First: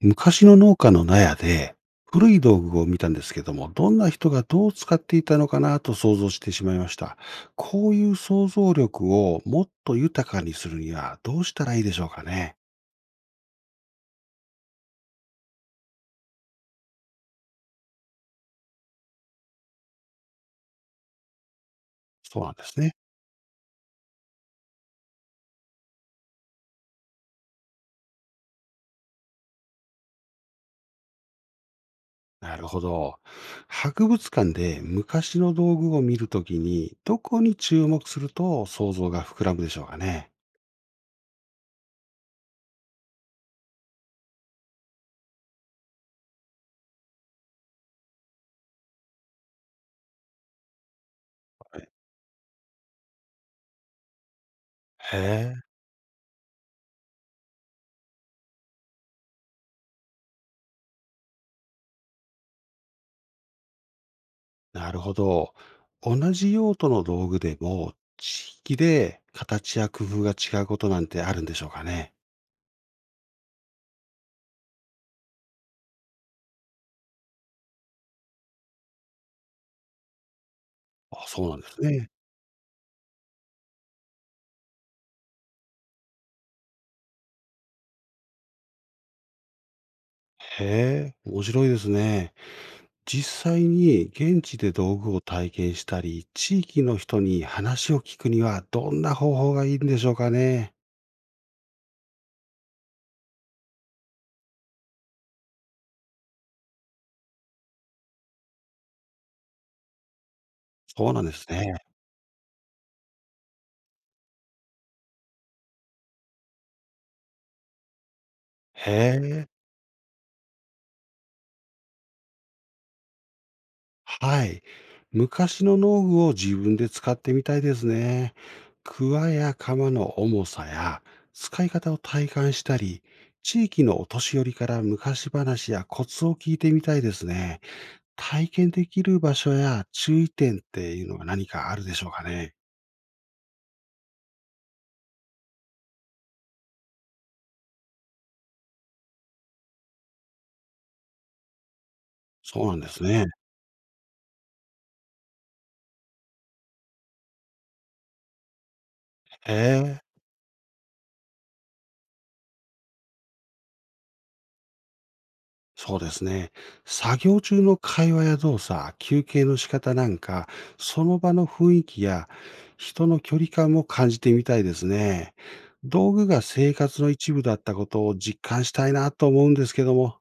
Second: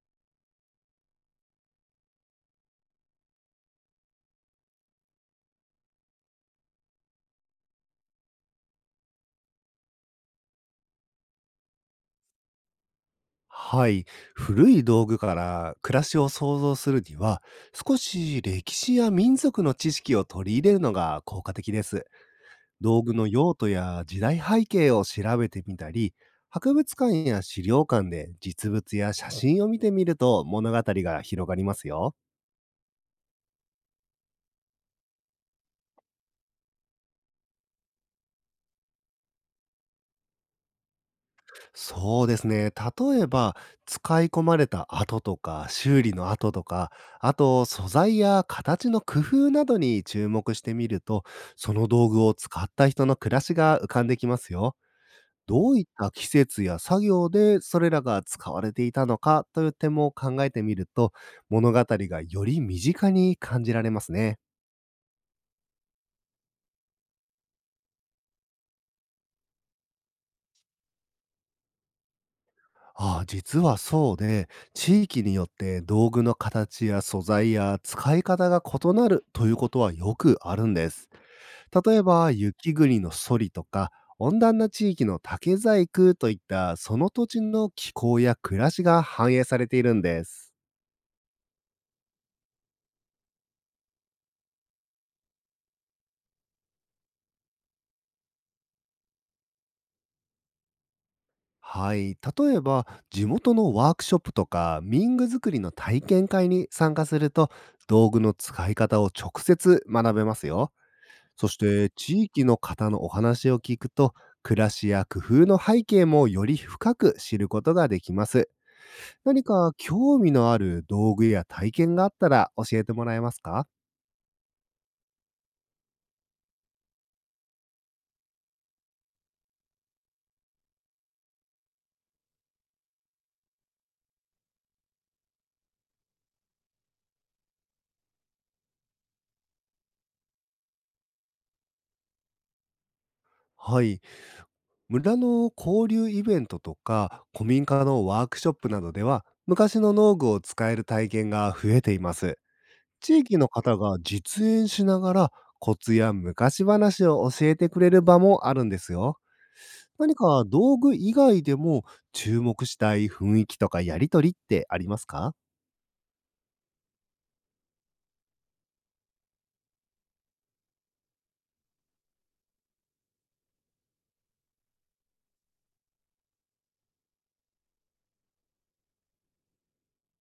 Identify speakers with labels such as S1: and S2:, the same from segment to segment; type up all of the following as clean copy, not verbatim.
S1: 昔の農家の納屋で古い道具を見たんですけども、どんな人がどう使っていたのかなと想像してしまいました。こういう想像力をもっと豊かにするにはどうしたらいいでしょうかね。
S2: はい。古い道具から暮らしを想像するには、少し歴史や民族の知識を取り入れるのが効果的です。
S1: そうなんですね。
S2: 道具の用途や時代背景を調べてみたり、博物館や資料館で実物や写真を見てみると物語が広がりますよ。
S1: なるほど。博物館で昔の道具を見るときに、どこに注目すると想像が膨らむでしょうかね。
S2: そうですね。例えば、使い込まれた跡とか、修理の跡とか、あと、素材や形の工夫などに注目してみると、そ
S1: は
S2: の
S1: い、
S2: 道具を使った人の暮らしが浮かんできますよ。
S1: へえ。
S2: どういった季節や作業でそれらが使われていたのかという点も考えてみると、物語がより身近に感じられますね。
S1: なるほど。同じ用途の道具でも、地域で形や工夫が違うことなんてあるんでしょうかね。
S2: ああ、実はそうで、地域によって道具の形や素材や使い方が異なるということはよくあるんです。
S1: あ、そうなんです
S2: 例え
S1: ね。
S2: ば、雪国のソリとか、温暖な地域の竹細工といったその土地の気候や暮らしが反映されているんです。
S1: へえ、面白いですね。実際に現地で道具を体験したり、地域の人に話を聞くにはどんな方法がいいんでしょうかね。
S2: はい、例えば地元のワークショップとか民具作りの体験会に参加すると、道具の使い方を直接学べますよ。
S1: そうなんで
S2: そ
S1: す
S2: し
S1: ね。
S2: て、地域の方のお話を聞くと、暮らしや工夫の背景もより深く知ることができます。
S1: へえ。
S2: 何か興味のある道具や体験があったら教えてもらえますか？
S1: はい。昔の農具を自分で使ってみたいですね。桑や鎌の重さや使い方を体感したり、地域のお年寄りから昔話やコツを聞いてみたいですね。体験できる場所や注意点っていうのは何かあるでしょうかね。
S2: はい。村の交流イベントとか、古民家のワークショップなどでは、昔の農具を使える体験が増えています。
S1: そうなんです
S2: 地
S1: ね。
S2: 域の方が実演しながら、コツや昔話を教えてくれる場もあるんですよ。
S1: へえ。
S2: 何か道具以外でも注目したい雰囲気とかやりとりってありますか？
S1: そうですね。作業中の会話や動作、休憩の仕方なんか、その場の雰囲気や人の距離感も感じてみたいですね。道具が生活の一部だったことを実感したいなと思うんですけども。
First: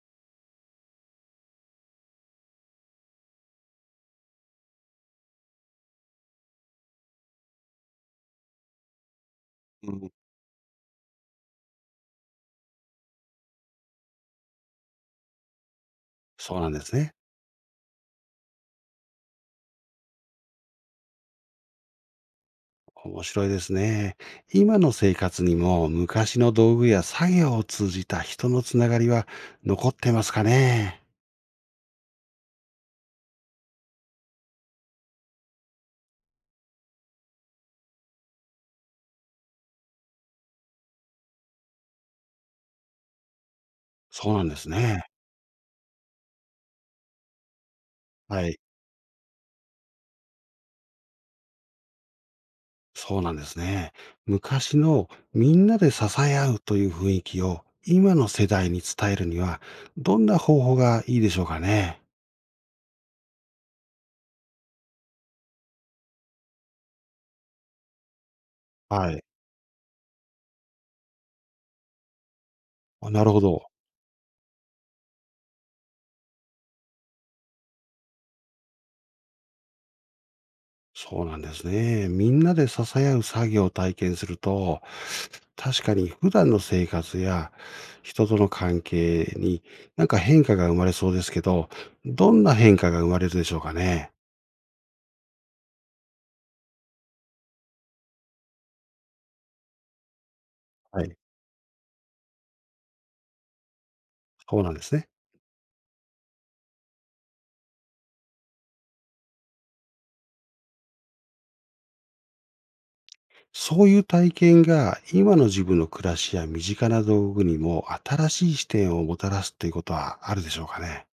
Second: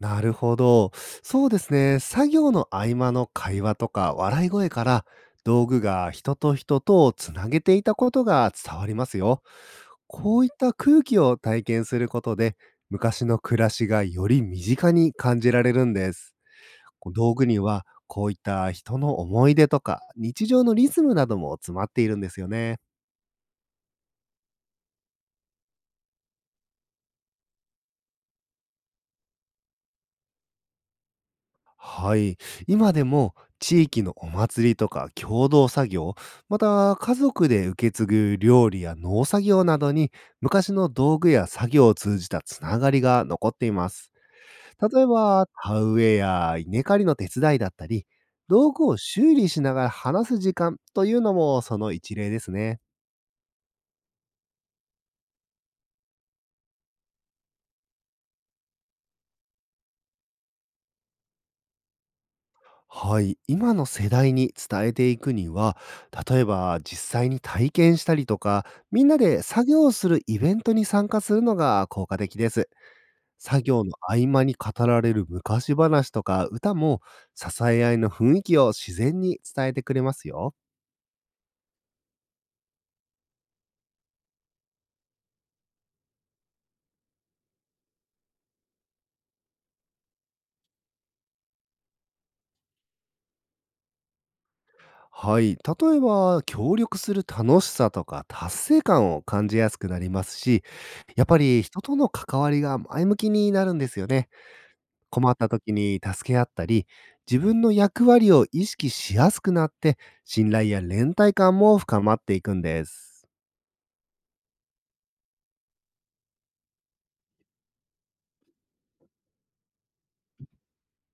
S2: なるほど。そうですね。作業の合間の会話とか笑い声から、道具が人と人とをつなげていたことが伝わりますよ。
S1: うん。
S2: こういった空気を体験することで、昔の暮らしがより身近に感じられるんです。
S1: そうなんです
S2: こう、
S1: ね。
S2: 道具にはこういった人の思い出とか、日常のリズムなども詰まっているんですよね。
S1: 面白いですね。今の生活にも昔の道具や作業を通じた人のつながりは残ってますかね。
S2: はい。今でも地域のお祭りとか共同作業、また家族で受け継ぐ料理や農作業などに、昔の道具や作業を通じたつながりが残っています。
S1: そうなんです
S2: 例
S1: ね。
S2: えば、田植えや稲刈りの手伝いだったり、
S1: はい。
S2: 道具を修理しながら話す時間というのも、その一例ですね。
S1: そうなんですね。昔のみんなで支え合うという雰囲気を今の世代に伝えるには、どんな方法がいいでしょうかね。
S2: はい、今の世代に伝えていくには、例えば実際に体験したりとか、みん
S1: は
S2: な
S1: い。
S2: で作業をするイベントに参加するのが効果的です。
S1: あ、なるほ
S2: 作
S1: ど。
S2: 業の合間に語られる昔話とか歌も、支え合いの雰囲気を自然に伝えてくれますよ。
S1: そうなんですね。みんなで支え合う作業を体験すると、確かに普段の生活や人との関係になんか変化が生まれそうですけど、どんな変化が生まれるでしょうかね。
S2: はい、例えば協力する楽しさとか達成感を感じやすくなりますし、
S1: はい。
S2: やっぱり人との関わりが前向きになるんですよね。
S1: そうなんですね。
S2: 困った時に助け合ったり、自分の役割を意識しやすくなって、信頼や連帯感も深まっていくんです。
S1: そういう体験が今の自分の暮らしや身近な道具にも新しい視点をもたらすということはあるでしょうかね？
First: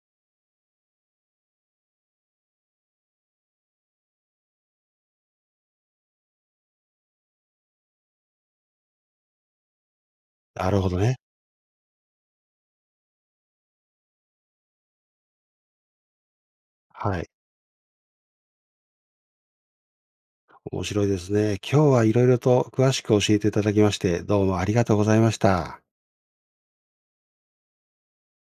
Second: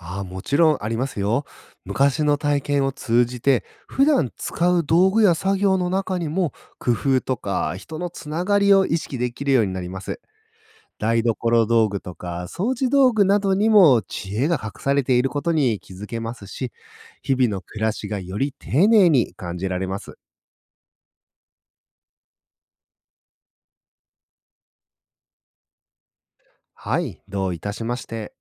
S2: ああ、もちろんありますよ。昔の体験を通じて、普段使う道具や作業の中にも、工夫とか人のつながりを意識できるようになります。
S1: なるほどね。
S2: 台所道具とか掃除道具などにも知恵が隠されていることに気づけますし、
S1: はい。
S2: 日々の暮らしがより丁寧に感じられます。
S1: 面白いですね。今日は色々と詳しく教えていただきまして、どうもありがとうございました。
S2: はい、どういたしまして。